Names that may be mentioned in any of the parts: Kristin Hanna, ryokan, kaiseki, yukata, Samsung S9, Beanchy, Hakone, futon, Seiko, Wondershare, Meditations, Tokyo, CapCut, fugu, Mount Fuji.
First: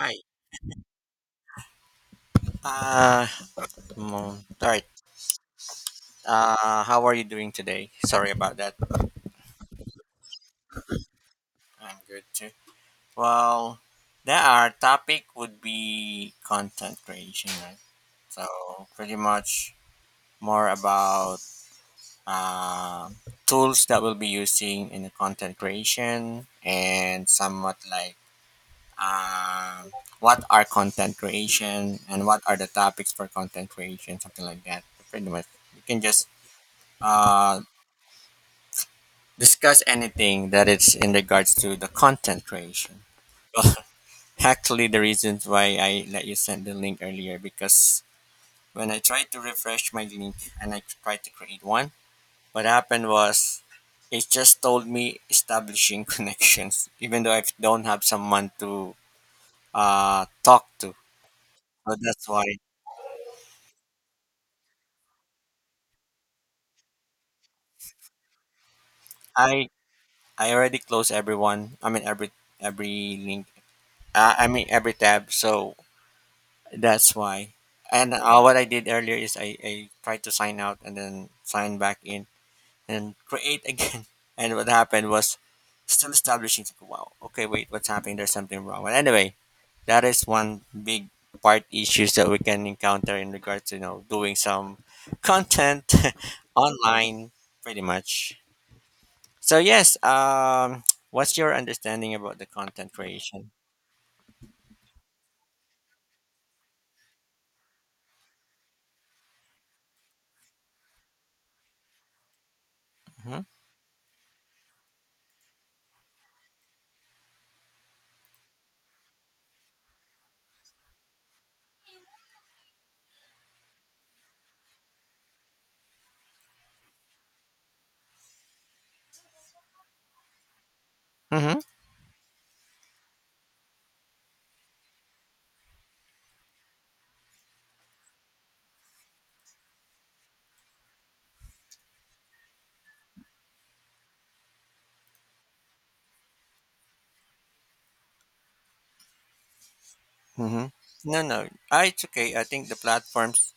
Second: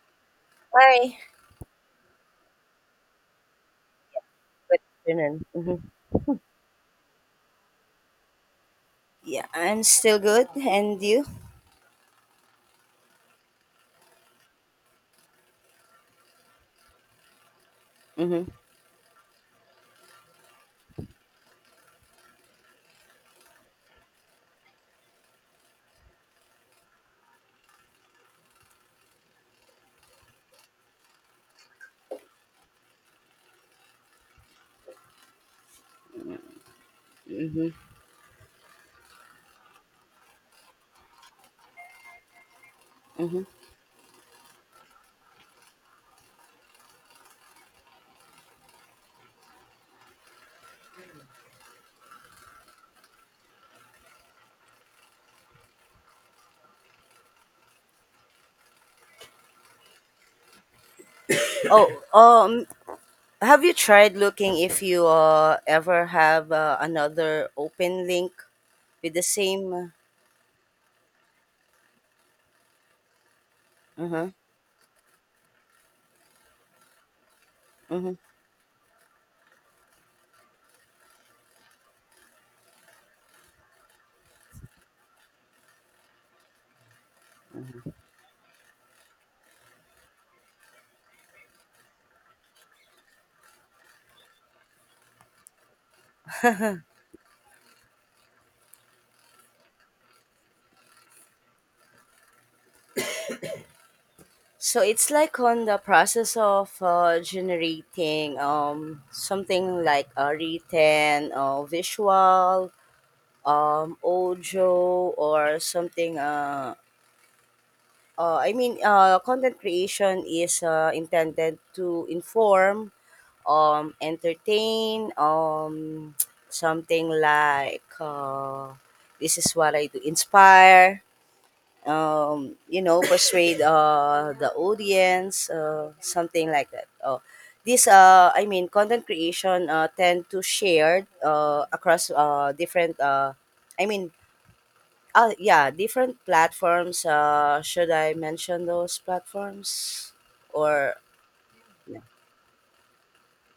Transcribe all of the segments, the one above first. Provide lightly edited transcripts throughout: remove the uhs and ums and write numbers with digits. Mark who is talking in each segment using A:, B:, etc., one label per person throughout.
A: Hi.
B: Hi.
A: Uh, all
B: Good
A: right.
B: afternoon. Mhm.
A: How are you doing today? Sorry about that.
B: Yeah, I'm still good. And you?
A: I'm good too. Well, there our topic would be content creation, right?
B: Mhm.
A: So pretty much more about uh, tools that we'll be using in the content creation and somewhat like uh, what are content creation and what are the topics for content creation, something like that. Pretty much, you can just uh,
B: Mhm.
A: discuss anything that it's in regards to the content creation.
B: Mhm.
A: Well, actually, the reasons why I let you send the link earlier, because when I tried to refresh my link and I tried to create one, what happened was it just told me establishing connections, even though I don't have someone to talk to.
B: Oh,
A: So that's why
B: um, have you tried looking if you ever have another open link with the
A: I
B: same?
A: I already closed everyone. I mean every link.
B: Mhm.
A: I mean every tab. So that's why. And
B: Mhm.
A: what I did earlier is I tried to sign out and then sign back in and create again. And what happened was still establishing, like, wow, okay, wait, what's happening? There's something wrong. But anyway, that is one big part issues that we can encounter in regards to doing some content online pretty much. So yes, what's your understanding about the content creation?
B: So it's like on the process of generating something like a written, visual, audio, or something. Content creation is intended to inform, entertain, something like this is what I do, inspire,
A: Hmm.
B: you know, persuade the audience, something like that. Content creation tend to shared across different, I mean, oh yeah, different platforms. Should I mention those platforms,
A: Mm-hmm.
B: or
A: No, no, it's okay. I think the platforms.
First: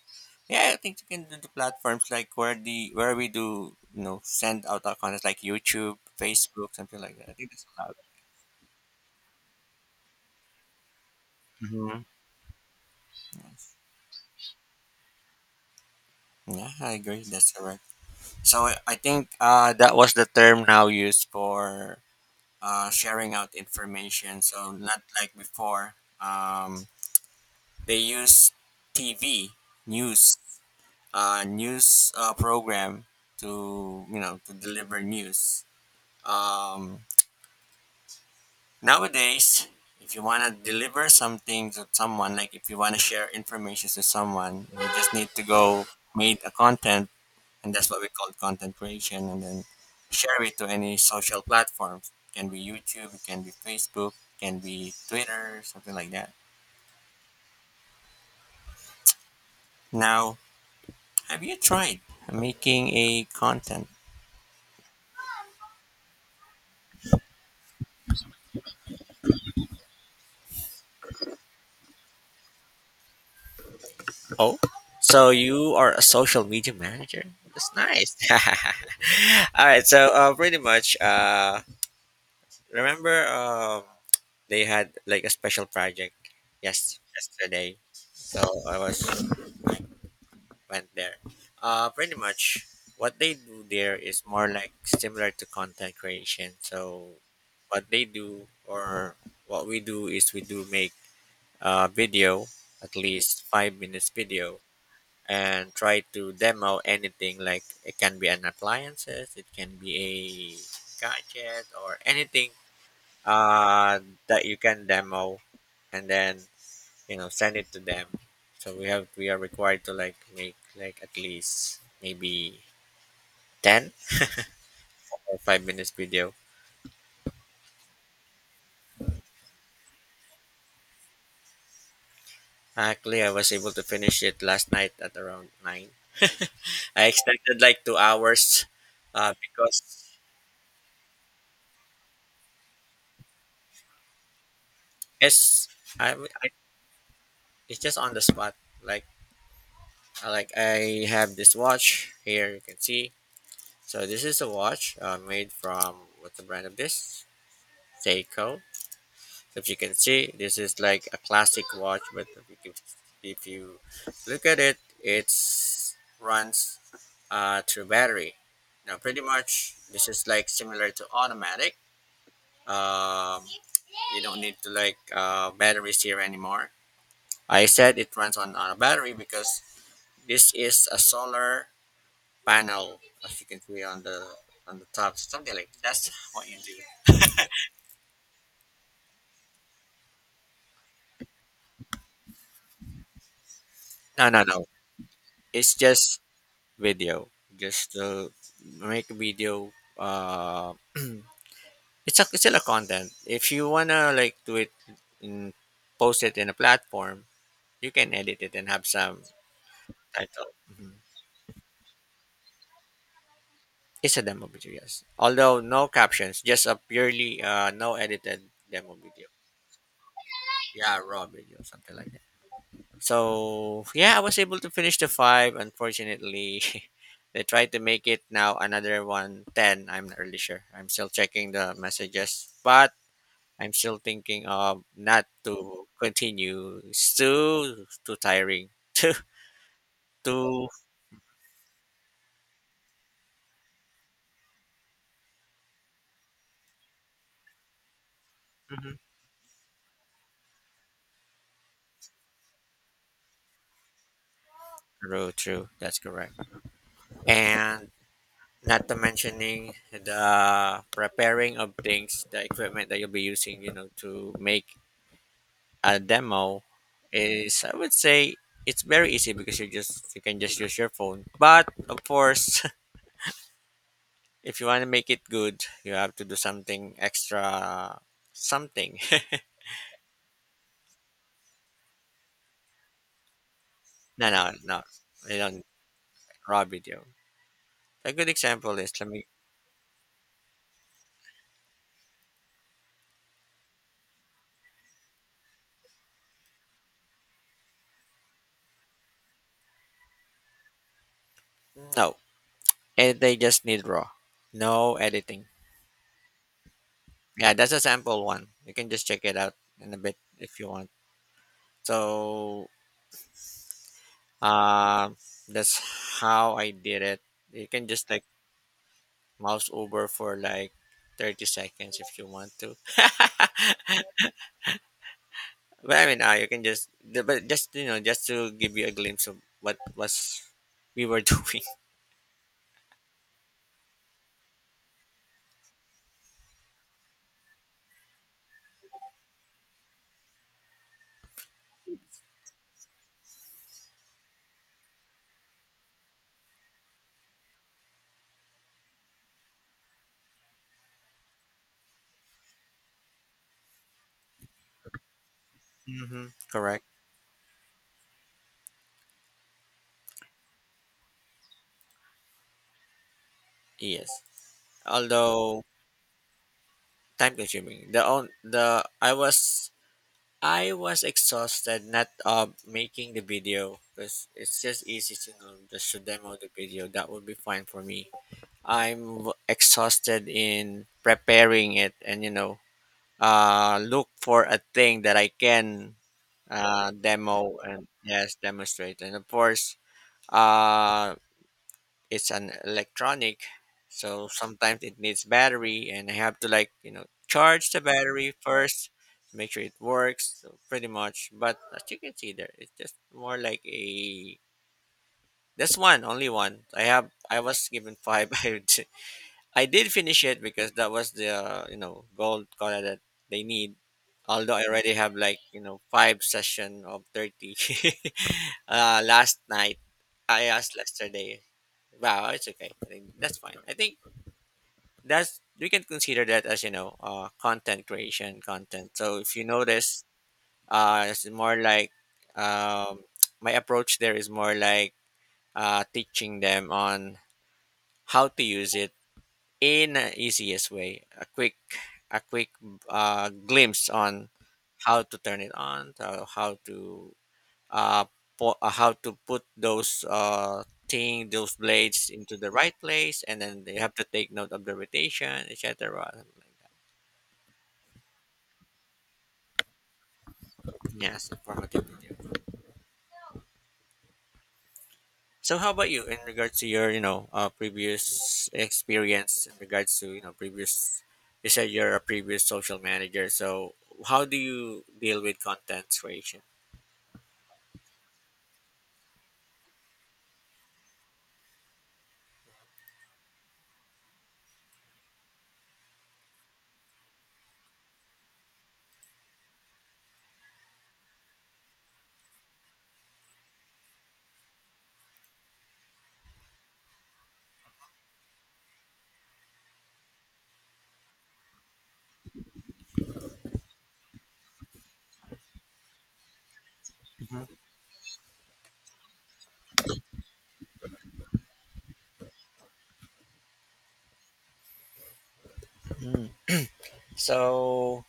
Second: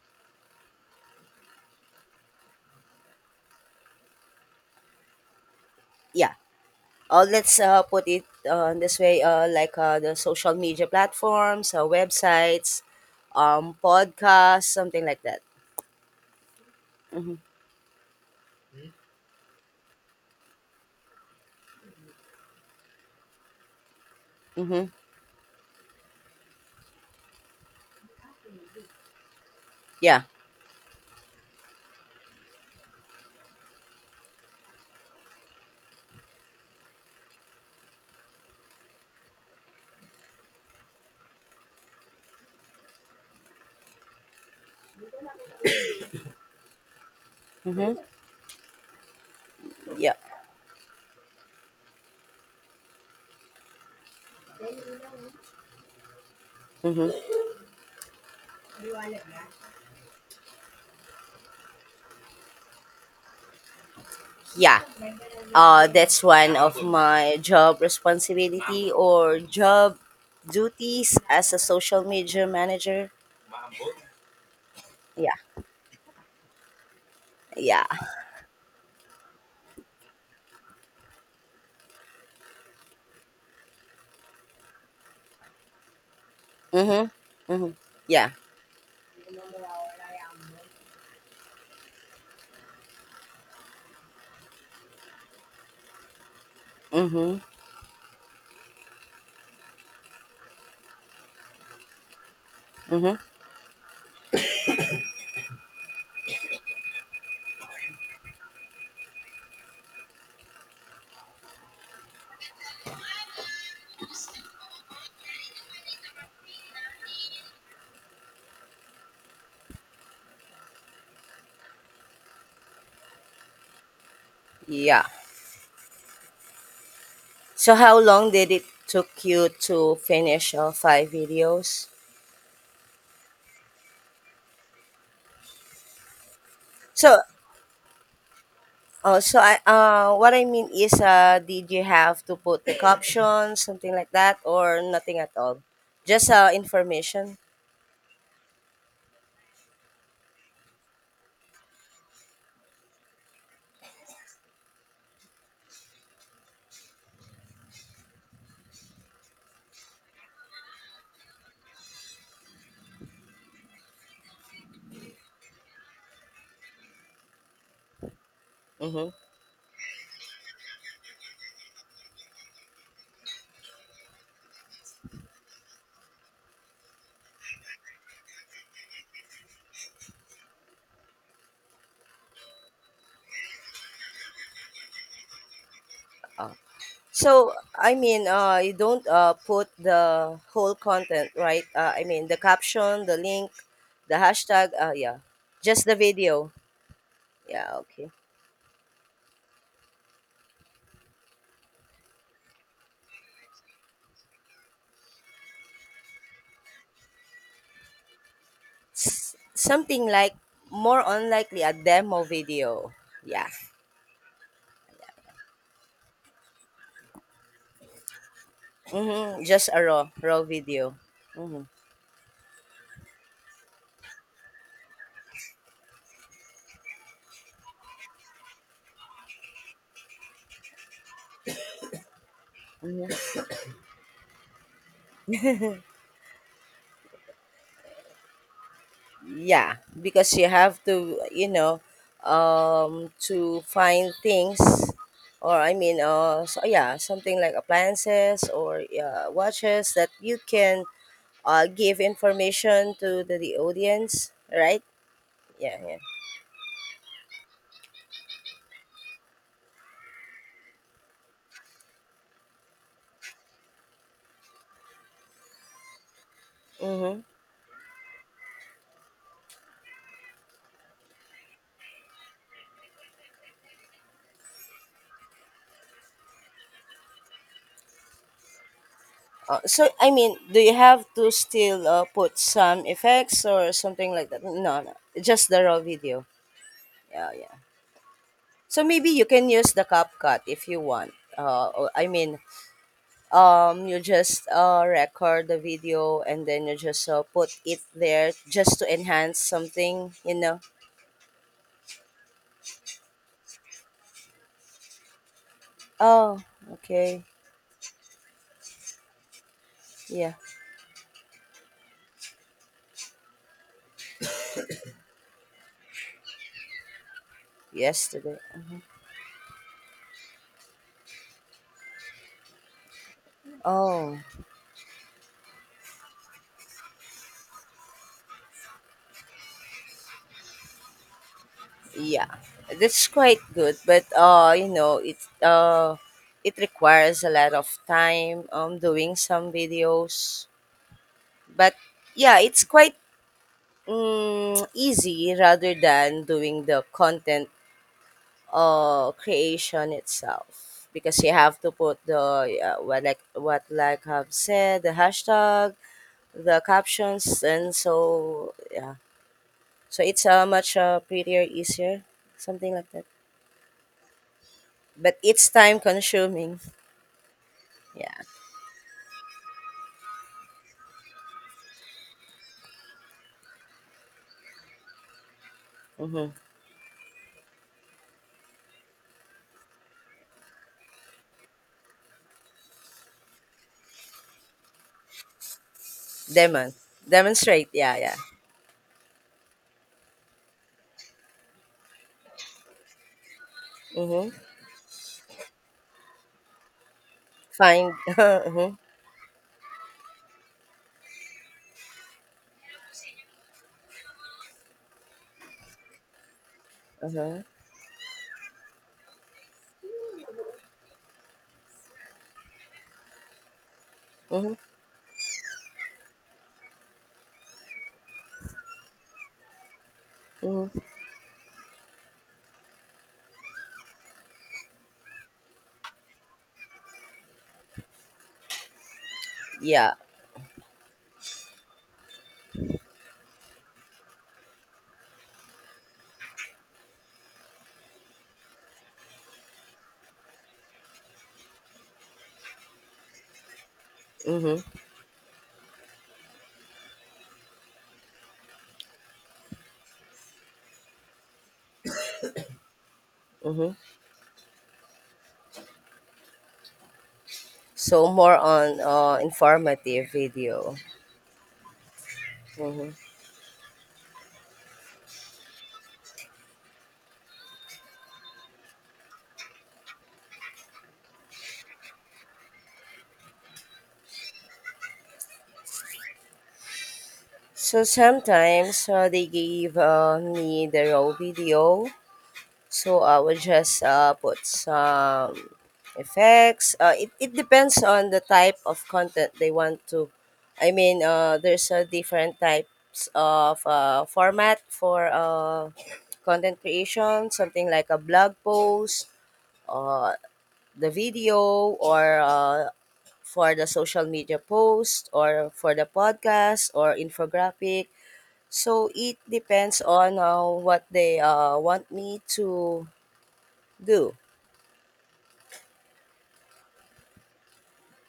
A: Yeah, I think you can do the platforms like where the where we do send out our content like YouTube,
B: yeah?
A: Facebook, something like that. I think
B: Let's
A: that's allowed.
B: put it this way. Like the social media platforms,
A: Hmm.
B: websites,
A: Yes.
B: podcasts, something like that.
A: Yeah, I agree.
B: Mm-hmm.
A: That's correct. So I think that was the term now used for sharing out information. So
B: Mm-hmm.
A: not like before. Um, they use TV
B: Yeah.
A: news news program to you know to deliver news. um, nowadays, if you want to deliver something to someone, like, if you want to share information to someone, you just need to go make a content, and that's
B: Mm-hmm.
A: what we call content creation. And then
B: Yeah.
A: share it to any social platforms. Can be youtube, it can be facebook, can be twitter, something like that.
B: Mm-hmm.
A: Now, have you tried making a content?
B: Yeah. That's one of my job responsibility or job duties as a social media manager.
A: Oh, so
B: Yeah.
A: you are a social media manager? That's
B: Yeah.
A: nice. All right, so pretty much. Remember, they had like a special project yes
B: Mm-hmm. Mm-hmm.
A: yesterday,
B: Yeah.
A: so I was went there. Pretty much what they do there is more like similar to content creation. So
B: Mm-hmm.
A: what they do, or what we do, is we do make a video, at
B: Mm-hmm.
A: least 5 minutes video, and try to demo anything, like, it can be an appliances, it can be a gadget or anything uh, that you can demo, and then you know send it to them. So we are required to like make like at least maybe 10
B: Yeah.
A: or 5 minutes video.
B: So how long did it took you to finish all five videos?
A: Actually, I was able to finish it last night at around 9. I
B: So
A: expected like 2 hours.
B: oh, so I
A: Because
B: what I mean is did you have to put the captions, something like that, or nothing at all?
A: it's I,
B: Just
A: I
B: information?
A: it's just on the spot. Like, I have this watch here, you can see. So this is a watch made from, what's the brand of this? Seiko. If you can see, this is like a classic watch, but if if you look at it runs through battery. Now
B: Mm-hmm.
A: pretty much this is like similar to automatic. um, you don't need to like batteries here anymore. I said it runs on a battery, because this is a solar panel, as you can see on the top. Something like that's what
B: Oh.
A: you do.
B: So I mean you don't put the whole content, right? I mean the caption, the link, the
A: No, no, no,
B: hashtag, yeah.
A: it's
B: Just the
A: just
B: video.
A: video.
B: Yeah,
A: Just
B: okay.
A: to make a video. uh it's still a content. If you wanna like do it in, post it in a platform, you can edit it and have some
B: Something like
A: title. Hmm.
B: more unlikely a demo video. Yeah.
A: It's a demo video, yes, although no captions, just a purely no edited demo video.
B: Hmm. Just a raw video.
A: Yeah, raw video,
B: Hmm.
A: something like that. So yeah, I was able to finish the five. Unfortunately, they tried to make it now another one ten. I'm not really sure. I'm still checking the messages, but I'm still thinking of not to continue. It's too too tiring. Too
B: Yeah, because you
A: too.
B: have to, you know, to find things, or I mean, so yeah, something like appliances or
A: Hmm.
B: watches that you can give information to the audience, right?
A: True, true.
B: Yeah, yeah.
A: That's correct. And not to mentioning the preparing of things, the equipment that you'll be using, to make a demo,
B: Mm-hmm.
A: is I would say it's very easy, because you can just use your phone. But of course, if you want to make it good, you have to do something extra, something.
B: So I mean, do you have to still put some effects or something like
A: no,
B: that?
A: no,
B: No,
A: no.
B: no,
A: They
B: just the
A: don't
B: raw video.
A: raw video.
B: Yeah, yeah.
A: A good example
B: So
A: is,
B: maybe
A: let
B: you
A: me,
B: can use the CapCut if you want. Uh, or- I mean, you just record the video and then you just put it there just to enhance something, you know.
A: no. And they just need raw, no editing.
B: Oh, okay.
A: Yeah, that's a sample one. You can just check it out in a bit
B: Yeah,
A: if you want. So, um, that's how I did it. You can just like
B: yesterday.
A: mouse over for like 30 seconds if you want to. But
B: Oh.
A: I mean, you can just but just you know just to give you a glimpse of what was we were doing.
B: Yeah, that's quite good, but you know, uh, it requires a lot of time doing some videos. But yeah, it's quite easy rather than doing the content creation itself because you have to put the what like I've said, the hashtag,
A: Mm-hmm.
B: the
A: Correct.
B: captions, and so yeah, so it's much prettier, easier, something like that.
A: Yes.
B: But it's
A: Although
B: time consuming.
A: time consuming. The
B: Yeah.
A: on the I was exhausted, not making the video, because it's just easy to know just to
B: Mm-hmm.
A: demo the video. That would be fine for me. I'm exhausted in preparing it, and you know look for a thing that I can
B: Demon.
A: demo
B: Demonstrate.
A: and
B: Yeah, yeah.
A: yes, demonstrate. And of course, uh, it's an electronic, so
B: Mm-hmm.
A: sometimes it needs battery, and I have to like you know charge the
B: Find.
A: battery
B: Mm-hmm.
A: first, make sure it works. So pretty much, but as you can see there, it's just more like a. That's one, only one. I have. I
B: Uh-huh.
A: was given five. I did finish it because that was the you know gold color that they need.
B: Mm-hmm.
A: Although I already have like you know five session of 30 last night. I asked
B: Mm-hmm.
A: yesterday. Wow, it's okay. I think that's fine. I think that's we can consider that as you know content creation content. So if you
B: Yeah.
A: notice, it's more like um, my approach there is more like teaching them on how to use it in the easiest way. A quick a quick glimpse on
B: Mm-hmm.
A: how to turn it on. So how to uh, po- uh, how to put those thing, those blades into the right place, and then
B: Mm-hmm.
A: they have to take note of the rotation, etc., something like that.
B: So more on informative video.
A: Yes, informative video.
B: Mm-hmm.
A: So how about you, in regards to your you know previous experience, in regards to you know previous, you said you're a previous social manager, so how do you deal with content creation?
B: So sometimes they gave me the raw video, so I will just put some effects. It depends on the type of content they want to. I mean, there's different types of format for content creation, something like a blog post, uh, the video, or for the social media post, or for the podcast, or infographic. So it depends on what they want me to do.
A: Mhm. So,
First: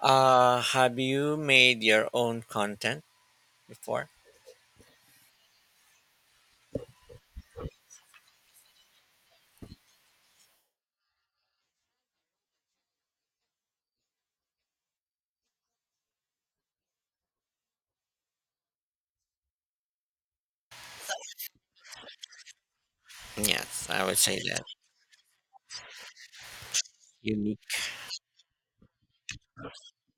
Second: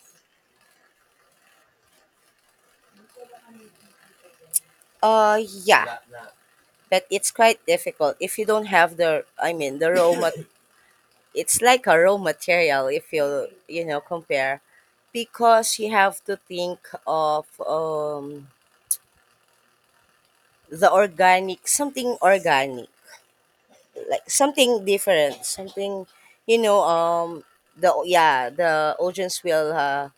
A: have you made your own content before?
B: Yeah, but it's quite difficult if you don't have the, I mean, the raw mat. It's like a raw material if you you know compare, because you have to think of the organic, something organic,
A: Yes, I would
B: like
A: say that.
B: something different, something you know,
A: Unique.
B: the yeah the audience will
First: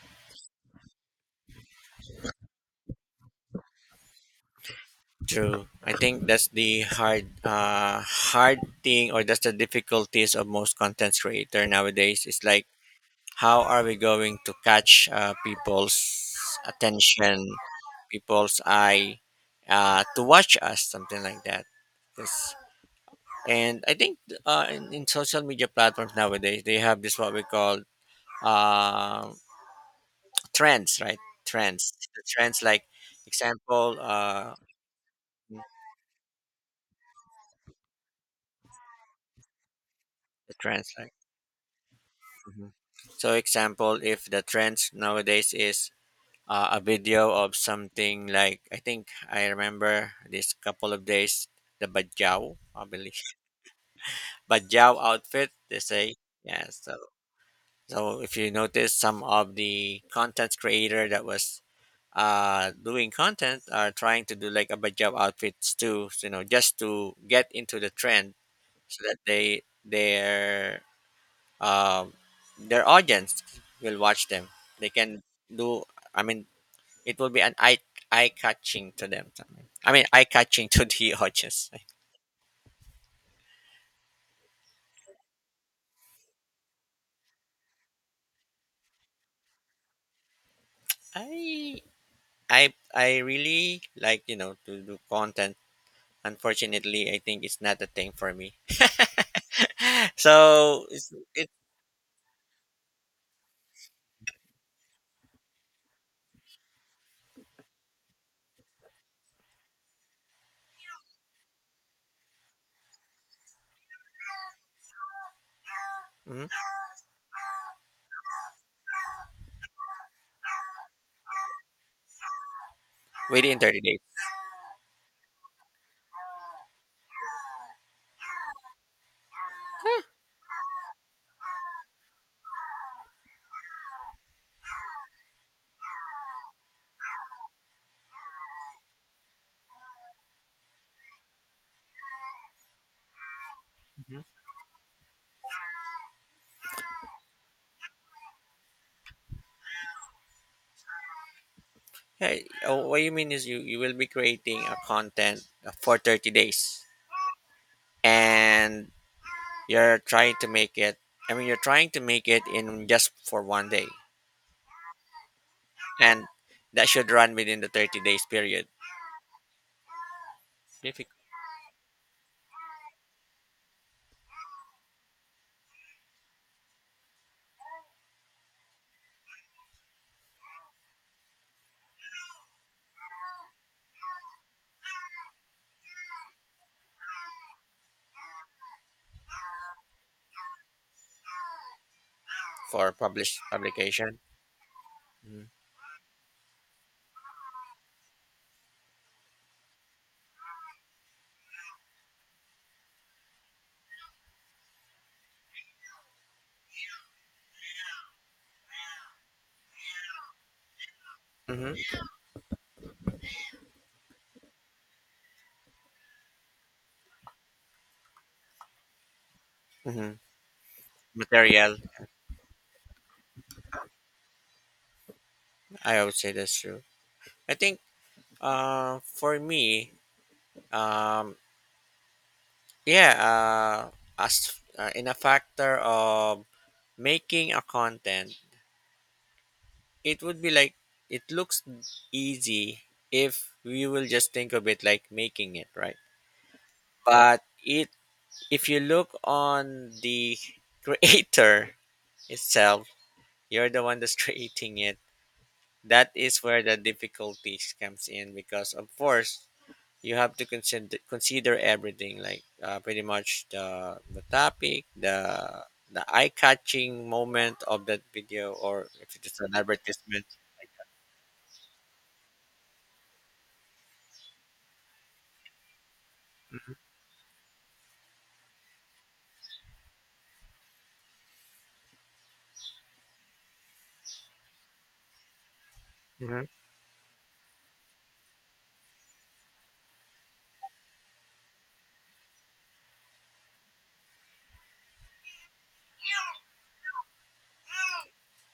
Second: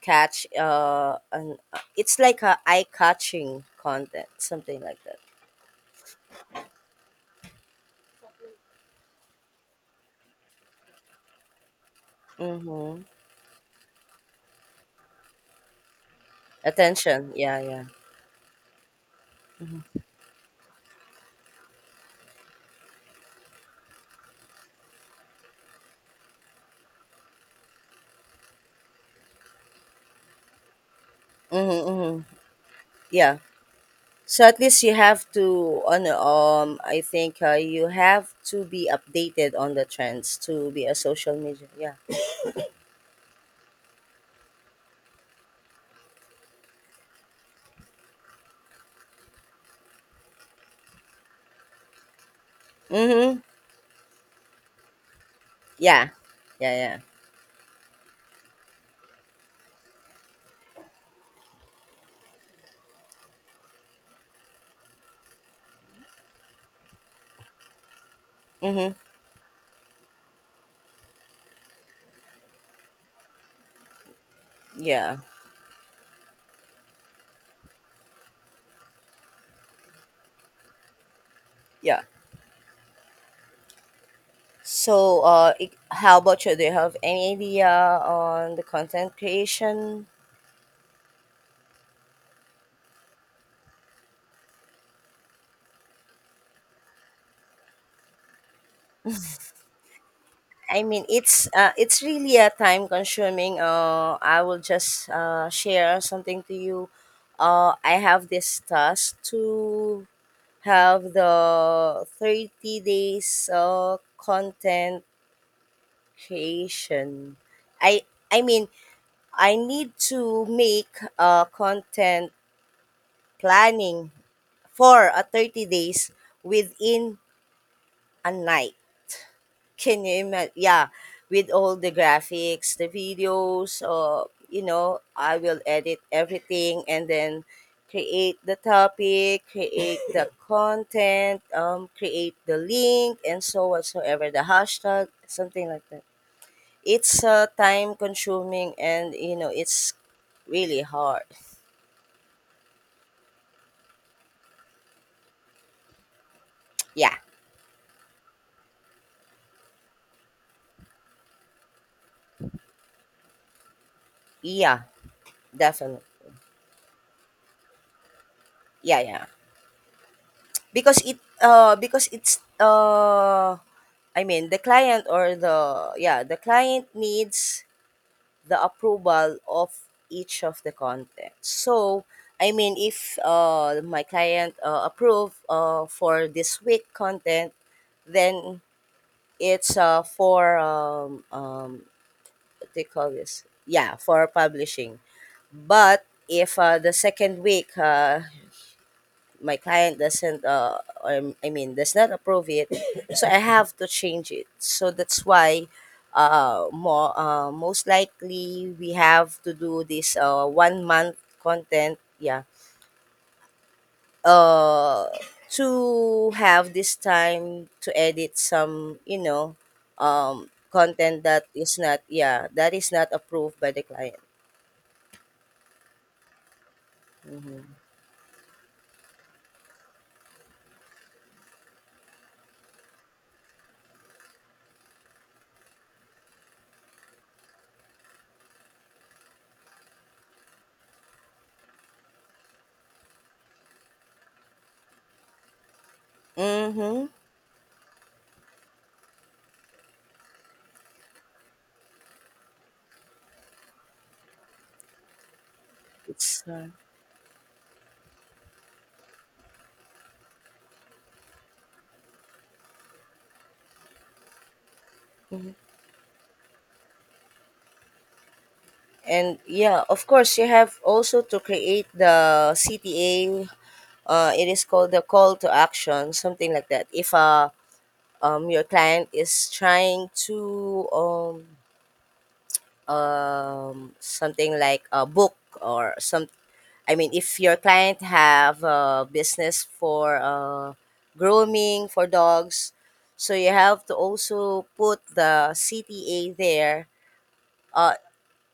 B: catch an, it's like a eye catching content, something like that.
A: True. I think that's the hard thing, or that's the difficulties of most content creator nowadays. It's like,
B: Mm-hmm.
A: how are we going to catch people's
B: Attention,
A: attention,
B: yeah, yeah.
A: people's eye,
B: Mm-hmm.
A: to watch us, something like that. Yes. And I think in social media platforms nowadays, they have this what we call uh, trends, right?
B: Mm-hmm,
A: Trends,
B: mm-hmm.
A: the trends like
B: Yeah.
A: example,
B: So at least you have
A: mm,
B: to on I think you have to be updated on the trends
A: the
B: to be
A: trends
B: a
A: like.
B: social media. Yeah.
A: Mhm. So example, if the trends nowadays is a video of something like, I think I remember this couple of days, the bajau, I believe,
B: Mm-hmm.
A: bajau outfit. They
B: Yeah.
A: say yeah.
B: Yeah,
A: So
B: yeah.
A: so if you notice, some of the content creator that was doing content are trying to do like a job outfits too, so, you know, just to get into the trend,
B: Mm-hmm.
A: so that they um their audience will watch them. They
B: Yeah.
A: can do, I mean, it will be an eye catching to them. I mean, eye catching to the audience.
B: Yeah. So I how about you? Do you have any idea on the content creation?
A: I i i really like you know to do content. Unfortunately, I think it's not a thing for me. So
B: I mean,
A: it's, it
B: it's really a time consuming. I will just share something to you. I have this task to have the 30 days content
A: mhm,
B: creation. I i mean i need to make a content
A: within 30 days.
B: planning for a 30 days within a night. Can you imagine? Yeah, with all the graphics, the videos, you know, I will edit everything and then create the topic, create the content, create the link, and so whatsoever, the hashtag, something like that. It's time consuming and, you know, it's really hard.
A: Hey, oh, what you mean is you will be creating a content for 30 days,
B: Yeah,
A: and you're trying to make it, I mean, you're trying to make it in just for one day.
B: yeah, definitely.
A: And that should run within the 30 days period.
B: Yeah, yeah. Because
A: Diffic-
B: it uh, because it's I mean, the client or the yeah, the client needs the approval of each of the content. So, I mean, if my client approve for this week content, then it's for what do you
A: for
B: call
A: publish
B: this? Yeah,
A: publication.
B: for publishing. But if the second week my client doesn't I mean does not approve it, so I have to change it, so that's why more most likely we have to do this 1 month
A: Mm-hmm.
B: content, yeah, uh to have this time to edit some you know
A: Hmm.
B: content that is
A: Material,
B: not, yeah, that is not approved by the client.
A: I would say that's true. I
B: Mm-hmm.
A: think for me, um, yeah, uh, as in a factor of making a content, it would be like it looks easy if we will just think of it like making it, right?
B: Mm-hmm.
A: But it if you look on the creator itself, you're the one that's creating it. That
B: it's
A: is where the difficulties comes in, because of course you have to consider everything like pretty much the topic, the eye catching moment of that video, or if it is
B: And
A: an
B: yeah, of
A: advertisement.
B: course, you have also to create the CTA. It is called the call to action, something like that. If your client is trying to something like a book or some, I mean, if your client have a business for grooming for dogs, so you have to also put the CTA there. Uh,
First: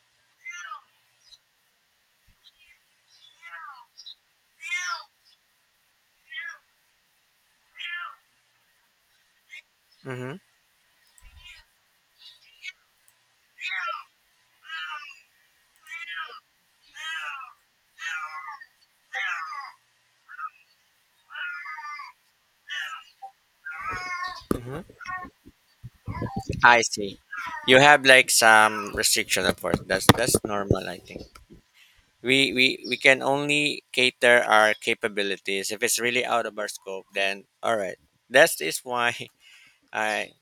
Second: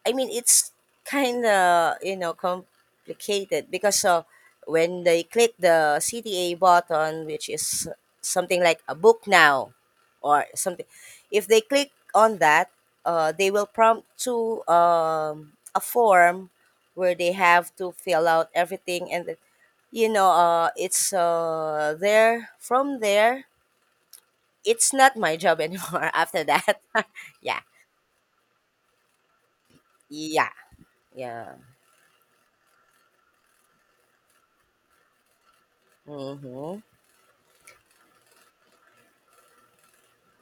B: I mean, it's kind of, you know, complicated because when they click the CTA button, which is something like a book now
A: Mm-hmm.
B: or something, if they click on that, they will prompt to a form where they have to fill out everything, and then, you know, it's there from there. It's
A: Mm-hmm.
B: not my job anymore after that.
A: I see.
B: Yeah,
A: You have like some restriction, of course. That's
B: yeah,
A: normal, I think.
B: yeah.
A: We can only cater our capabilities. If it's really out of our
B: Hmm.
A: scope, then all right. That is why I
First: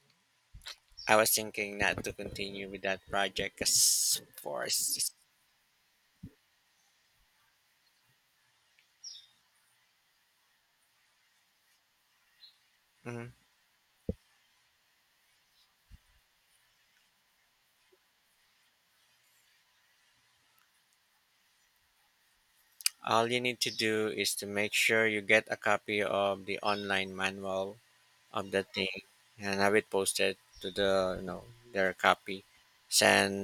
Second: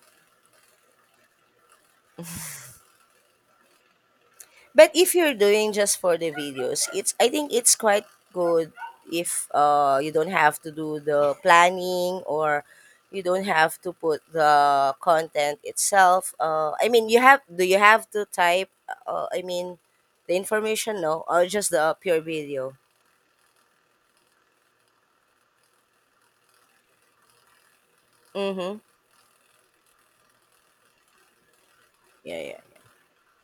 A: I was thinking not to continue with that project as far
B: But
A: as.
B: if you're doing just for the videos, it's I think it's quite good if you don't have to do the planning or you don't have to put the content itself. I mean, you have do you have to type? I mean, the information no, or just the pure video.
A: All you need to do is to make sure you get a copy of the online manual of the
B: Mm-hmm.
A: thing and have it posted to the their copy.
B: Yeah, yeah.
A: Send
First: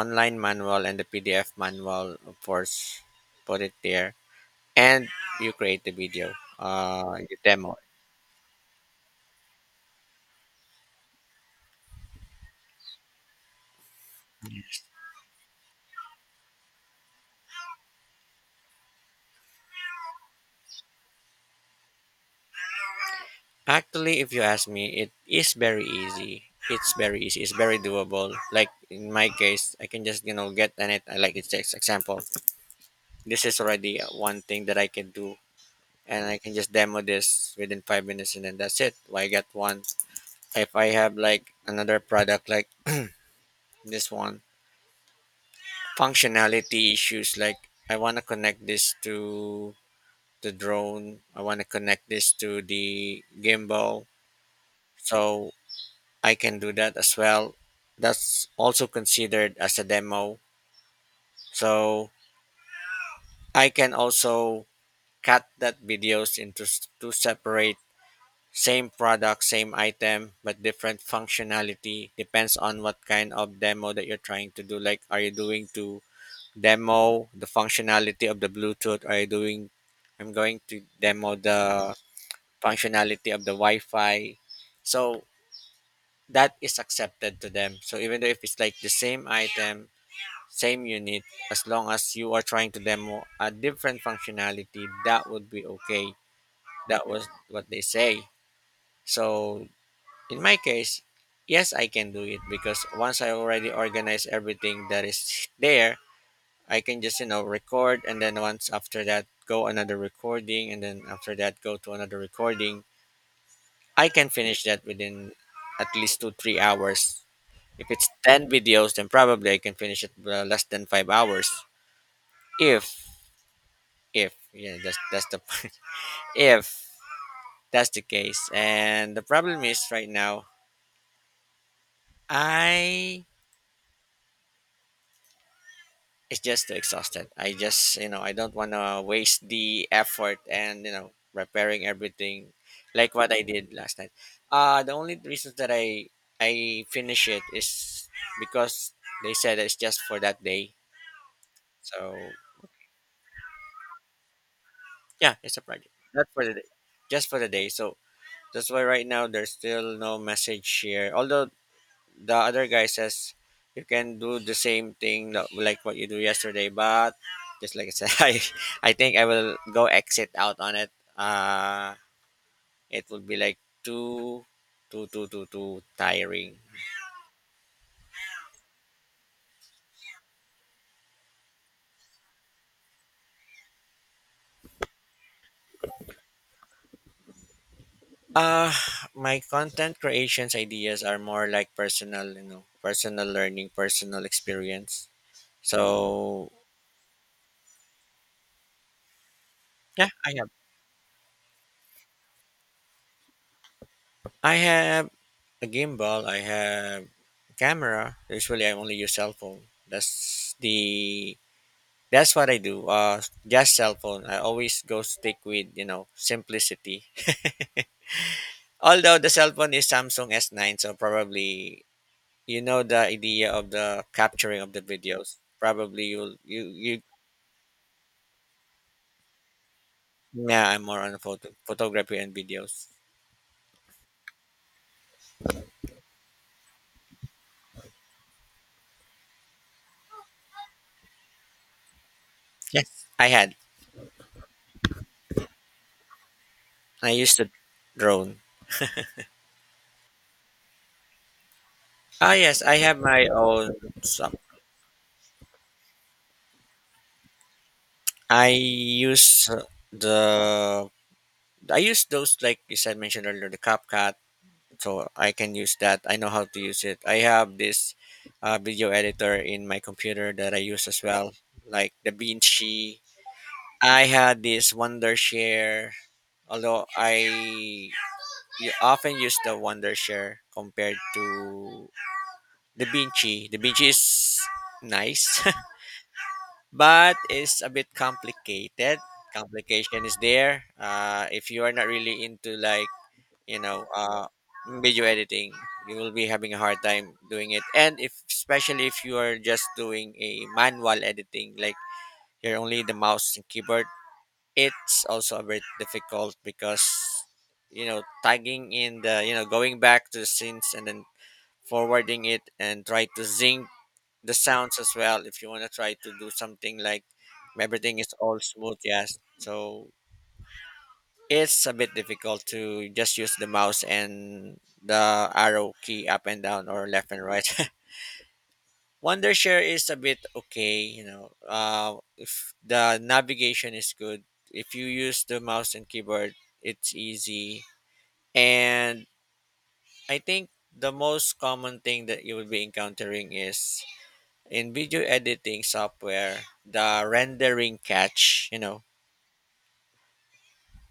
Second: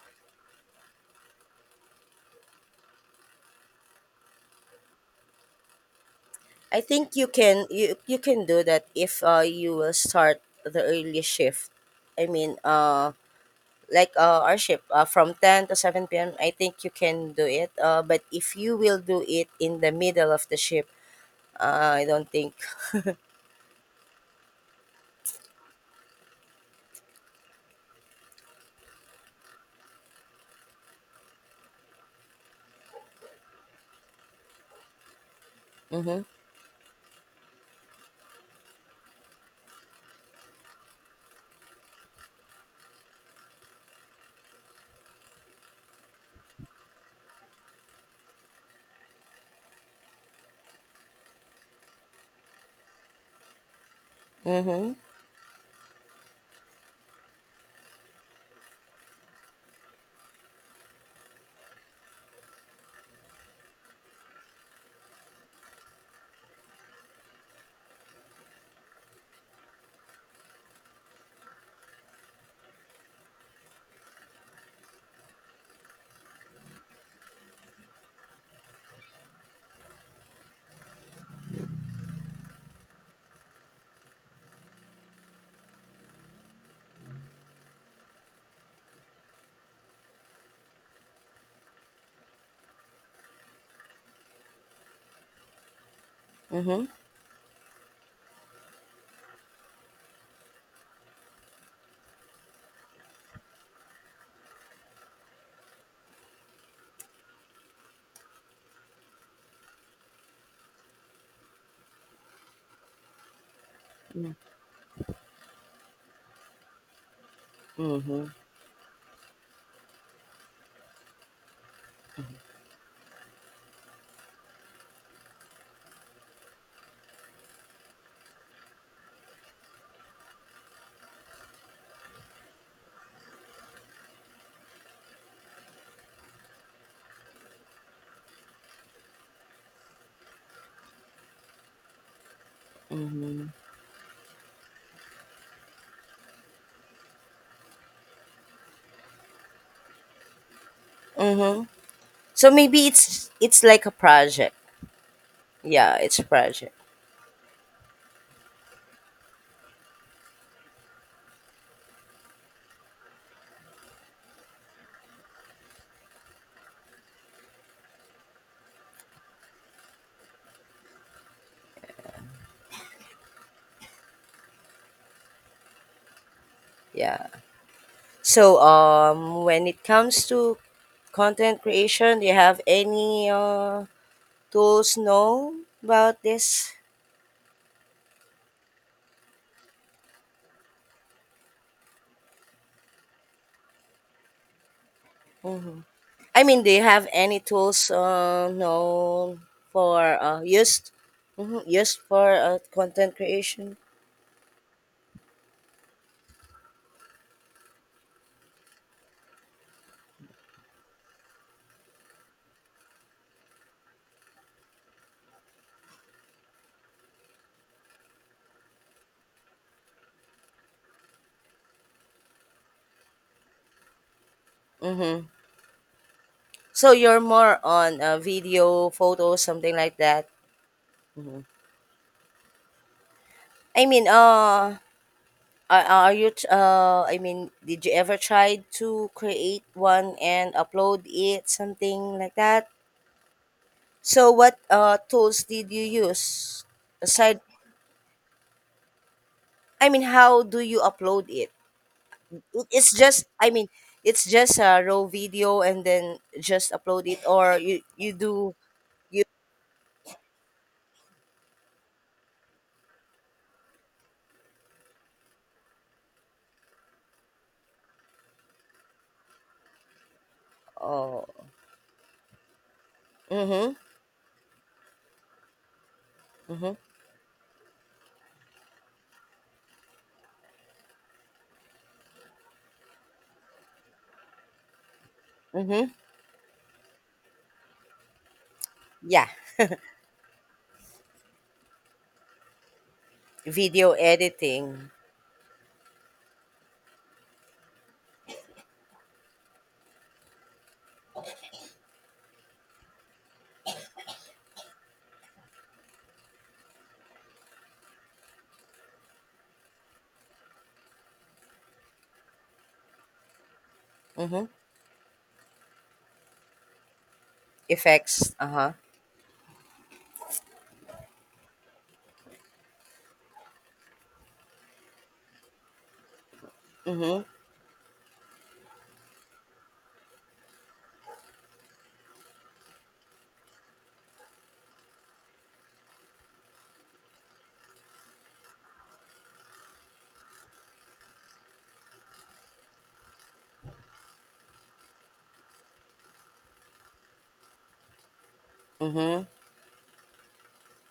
A: online manual and the PDF manual, of course, put it there, and you create the video,
B: I think you
A: you
B: can
A: demo it.
B: you you can do that if you will start the early shift. I mean, our ship from 10 to 7 p.m. I think you can do it. But if you will do it in the middle of the ship, I don't think.
A: Actually, if you ask me, it is very easy. It's very easy. It's very doable. Like in my case, I can just get on it. I Like it's just example. This is already one thing that I can do,
B: Mm-hmm.
A: and I can just demo this within five minutes and then that's it. Why get one? If I have like another product like this one, functionality issues like I want to connect this to the drone, I want to connect this to the gimbal,
B: Mm-hmm.
A: so I can do that as well. That's also considered as a demo. So I can also cut that videos into two separate. Same product, same item, but different functionality depends on what kind of demo that you're trying to do. Like, are you doing to demo the functionality of the Bluetooth? Are you doing, I'm going to demo the functionality of the Wi Fi. So that is accepted to them. So even though if it's like the same item, same unit, as long as you are trying to demo a different functionality, that would be okay.
B: Mm-hmm.
A: That was what they say. So in my case, yes, I can do it because once I already organize everything that is there, I can just, you know, record and then once after that, go another recording and then after that, go to another recording. I can finish that within at least two, three hours. If it's
B: Mm-hmm.
A: 10 videos, then probably I can finish it less than five hours. If, if, yeah, that's the point. If that's the case. And the problem is right now, I it's just too exhausted. I just I don't want to waste the effort and repairing everything like what I
B: Mm-hmm.
A: did last night. Uh, the only reasons that I finish it is because they said it's just for that day. So
B: So maybe it's like a project.
A: yeah, it's a project.
B: Yeah, it's a
A: Not for the day,
B: project.
A: just for the day. So that's why right now there's still no message here. Although the other guy says you can do the same thing that- like what you do yesterday, but just like I said, I think I will go exit out on it uh it would be like too too tiring.
B: Yeah. So when it comes to content creation, do you have any tools know about this?
A: uh my content creations ideas are more like personal, personal learning, personal experience,
B: I
A: so
B: mean, do you have any tools no, for
A: yeah I have,
B: used, mhm, used for content creation?
A: I have a gimbal, I have camera. Usually I only use cell phone. That's the— That's what I do. Just cell phone. I always go stick with simplicity. Although the cell phone is Samsung S9, so probably the idea of the capturing of the
B: Mm-hmm.
A: videos. Probably you'll you
B: So
A: you
B: you're more on video, photos, something like that.
A: yeah. I'm more on photo photography and videos.
B: I mean, are you? Did you ever try to create one and upload it, something like that?
A: Yes, I had.
B: So what tools did you use
A: I used
B: aside?
A: the drone.
B: I mean, how do you upload it?
A: Ah yes, I
B: it's
A: have
B: just
A: my
B: i mean
A: own.
B: it's
A: Some
B: just a raw video and then just upload it or you
A: I
B: do you.
A: use the— I use those like you said mentioned earlier, the CapCut, so I can use that. I know how to use it. I have this video editor in my computer that I use as
B: Oh.
A: well, like the Beanshy.
B: Mm-hmm.
A: I had this Wondershare,
B: Mm-hmm.
A: although I— you often use the Wondershare compared to the Beanchy. The Beanchy is nice,
B: Mm-hmm.
A: but it's a bit complicated.
B: Yeah,
A: Complication is there. If you are not really into like you know
B: video
A: uh,
B: editing.
A: video editing, you will be having a hard time doing it, and if especially if you are just doing a manual editing like you're only the mouse and keyboard. It's also a bit difficult because tagging in the, going back to the scenes and then forwarding it and try to sync the
B: Mm-hmm.
A: sounds as well if you want to try to do something like everything is
B: Effects.
A: all
B: Uh-huh.
A: smooth. Yes, so it's a bit difficult to just use the mouse and the arrow key up and down or left
B: Mm-hmm.
A: and right. Wondershare is a bit okay, you know. If the navigation is good, if you use the mouse and keyboard, it's easy. And I think the most common thing that you will be encountering is in video editing software, the rendering catch,
B: Mm-hmm.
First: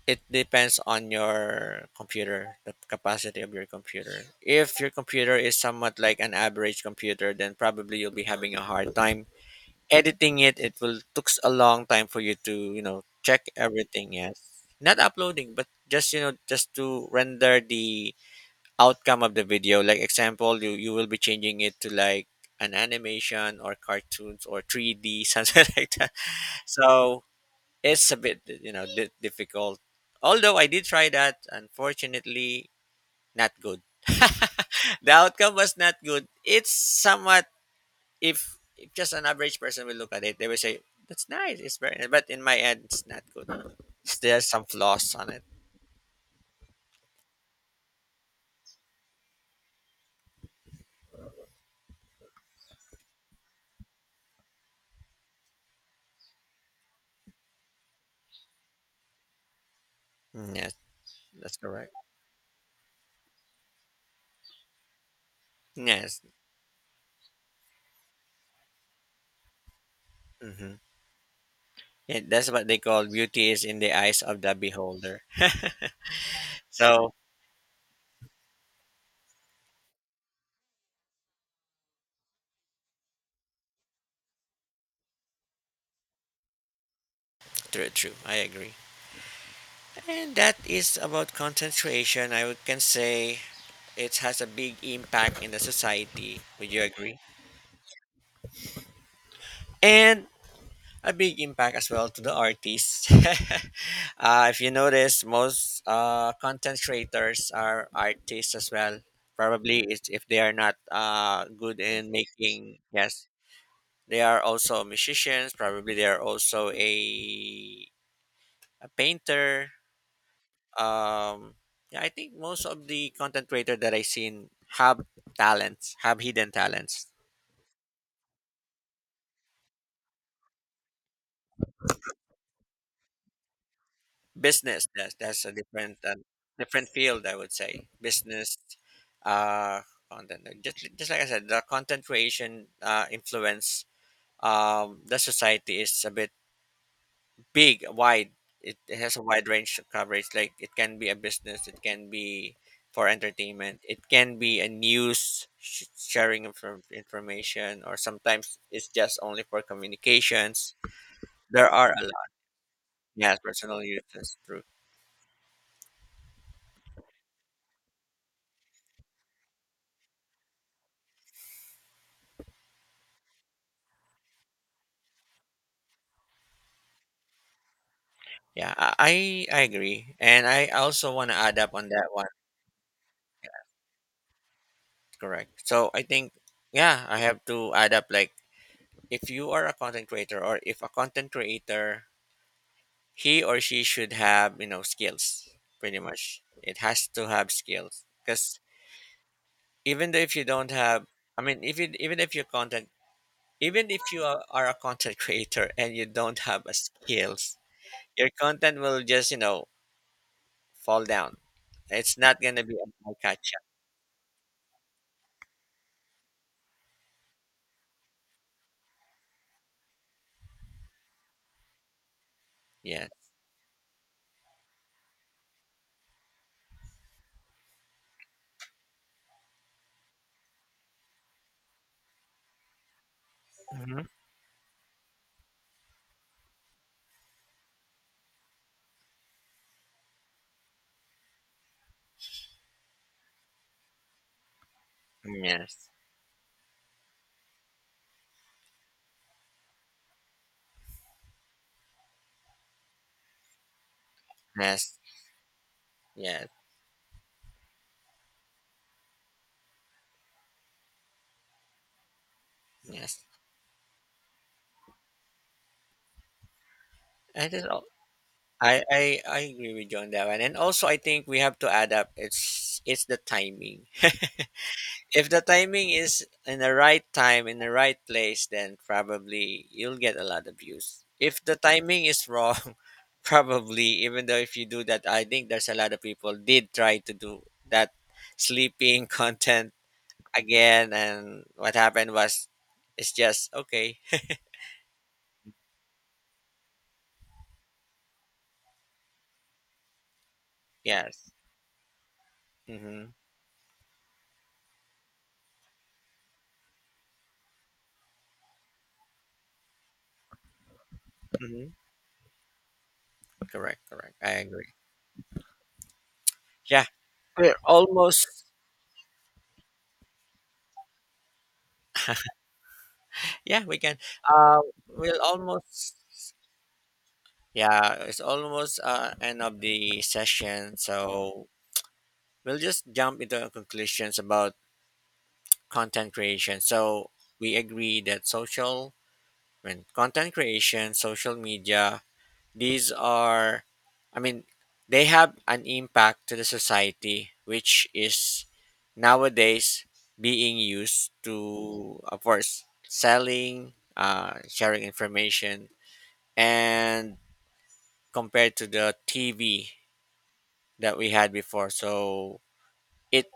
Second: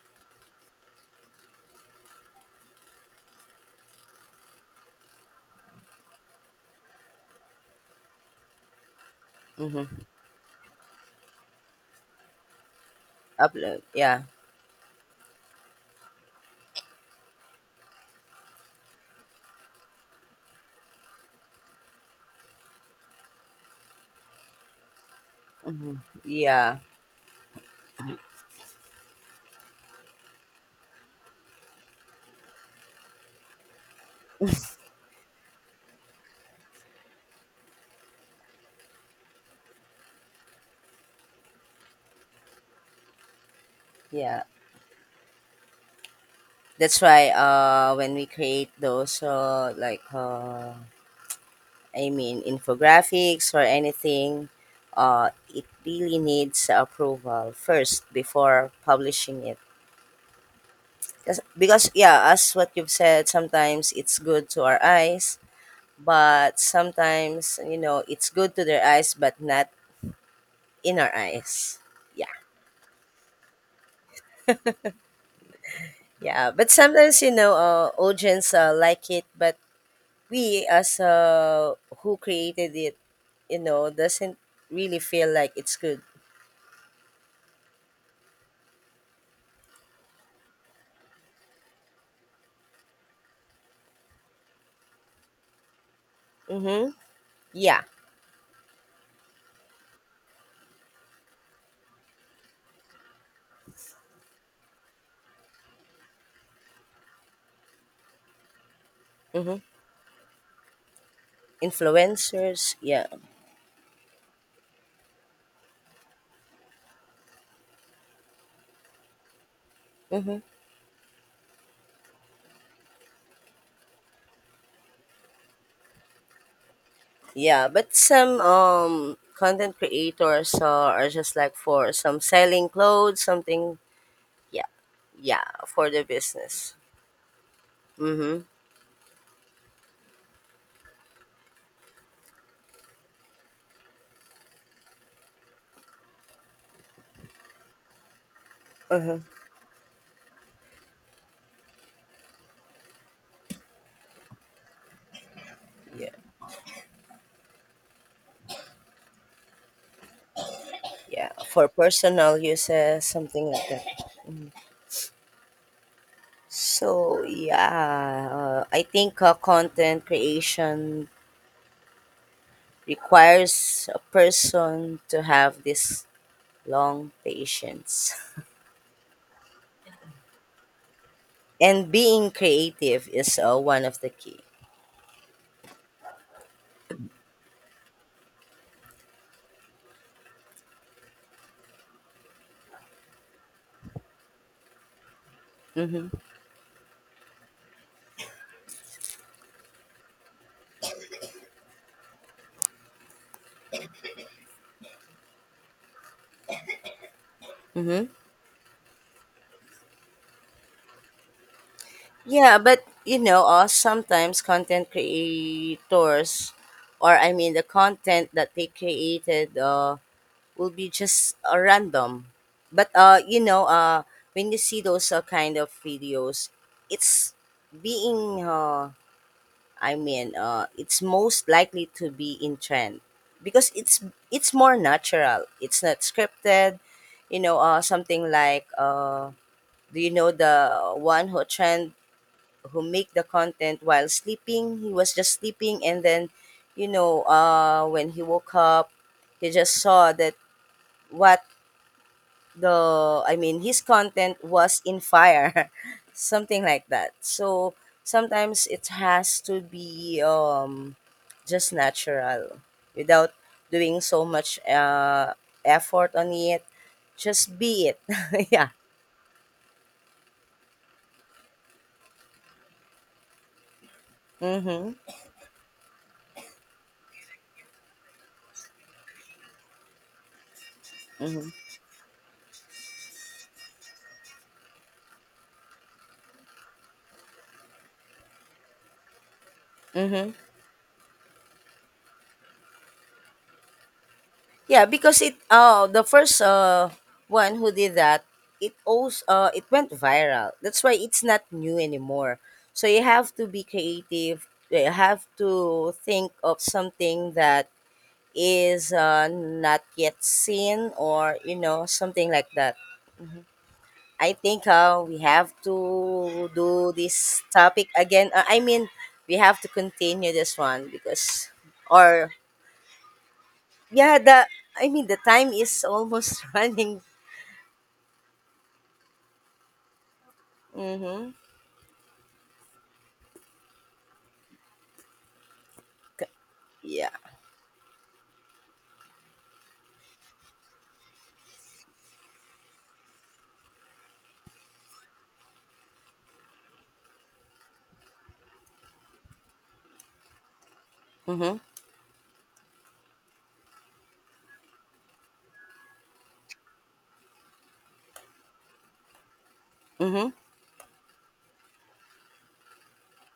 A: it depends on your computer, the capacity of your computer. If your computer is somewhat like an average computer, then probably you'll be having a hard time
B: Mm-hmm.
A: editing it. It will takes a long time for you to, check
B: Upload,
A: everything.
B: yeah.
A: Yes. Not uploading, but just, just to render the outcome of the video. Like example, you will be changing it to like an animation or cartoons or 3D, something
B: Mm-hmm.
A: like that.
B: Yeah.
A: So it's a bit difficult, although I did try that. Unfortunately, not good. The outcome was not good. It's somewhat, if just an average person will look at it, they will say that's nice, it's very nice, but in my end it's not good.
B: Yeah,
A: There's some flaws on it.
B: that's why when we create those, I mean, infographics or anything, it really needs approval first before publishing it.
A: Mm, yes.
B: 'Cause-
A: That's
B: Because,
A: correct.
B: yeah, as what you've said, sometimes it's good to our eyes,
A: Yes.
B: but sometimes, you know, it's good to their eyes, but not
A: Hmm.
B: in our eyes.
A: Yeah,
B: Yeah,
A: that's what they call beauty is in the eyes of the beholder.
B: yeah. But
A: So
B: sometimes, you know, audience like it, but we as who created it, you know, doesn't really feel like it's good.
A: true, true. I agree. And that is about content creation. I would— can say it has a big impact in the society. Would you
B: Mm-hmm.
A: agree?
B: Yeah.
A: And a big impact as well to the artists. Uh, if you notice, most content creators are artists as well.
B: Mm-hmm.
A: Probably it's if they are not good in
B: Influencers,
A: making,
B: yeah.
A: yes, they are also musicians. Probably they are also a painter.
B: Mhm.
A: Um, yeah, I think most of the content creator that I seen have talents, have hidden talents.
B: Yeah, but some content creators are just like for some selling clothes, something, yeah.
A: Business, that's
B: Yeah,
A: a
B: for
A: different
B: the business.
A: different field, I would say
B: Mhm.
A: business. uh Content, just like I said, the content creation influence the society is a bit big, wide. It has
B: Uh-huh.
A: a wide range of coverage, like it can be a business, it can be for entertainment, it can be a news
B: Yeah.
A: sharing of information, or sometimes it's just only for communications.
B: Yeah, for
A: There are a lot,
B: personal uses,
A: yes,
B: something like
A: personal
B: that.
A: uses, true.
B: So yeah, I think content creation requires a person to have this long patience,
A: Yeah, I agree, and I also want to add up on
B: and
A: that one.
B: being creative is one of the key.
A: Correct. So I think yeah, I have to add up like if you are a content creator or if a content creator, he or she should have skills. Pretty
B: Mm-hmm.
A: much, it has to have skills because even though if you don't have, I mean, if you, even if you're content, even if you are a content creator and you don't have a skills,
B: Mm-hmm.
A: your content will just fall down. It's not
B: Yeah,
A: gonna be
B: but
A: a
B: you know,
A: catch up.
B: sometimes content creators, or I mean, the content that they created, will be just random. But
A: Yeah.
B: you know, when you see those kind of videos, it's being it's most likely to be in trend because it's more natural. It's not scripted. You know, something like do you know the one who trend who make the content while sleeping. He was just sleeping
A: Yes.
B: and then, you know, when he woke up, he just saw that what the, I mean, his content was
A: Yes,
B: in fire,
A: yes,
B: something like that. So sometimes it has to be just natural
A: yes.
B: without doing so much effort on it.
A: I
B: Just
A: just al-
B: be it. Yeah.
A: I agree with you on that one. And also I think we have to add up it's the timing.
B: Mm-hmm.
A: If the timing is in the right time, in the right place, then probably you'll get a lot of views. If
B: Mm-hmm.
A: the timing is wrong, probably even though if you do that, I think there's a lot of people did try to do that sleeping content
B: Mm-hmm.
A: again, and what happened was it's just okay.
B: Yeah, because it the first one who did that, it also it went viral. That's why it's
A: Yes.
B: not new anymore. So you
A: Mm-hmm.
B: have to be creative. You have to think of something that is not yet seen or you
A: Mm-hmm.
B: know something like that.
A: Correct, correct. I
B: I think
A: agree.
B: we have to
A: Yeah,
B: do this
A: we're
B: topic
A: almost.
B: again. I mean, we have to continue this one because or
A: Yeah, we can.
B: yeah, the
A: Uh,
B: I mean the
A: we'll
B: time is
A: almost.
B: almost running.
A: Yeah, it's almost end of the session,
B: Mm-hmm.
A: so we'll just jump into conclusions about content creation.
B: Yeah.
A: So we agree that social, when content creation, social media, these are, I mean, they have an impact to the society, which is nowadays being used
B: Mm-hmm.
A: to, of course, selling, sharing information, and compared to the TV
B: Mm-hmm.
A: that we had before. So it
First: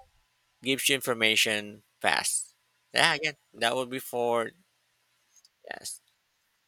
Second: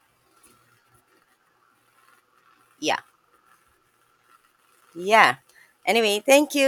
A: gives you information fast.
B: Yeah.
A: Yeah, again, that would be for,
B: Yeah.
A: yes,
B: Anyway, thank you.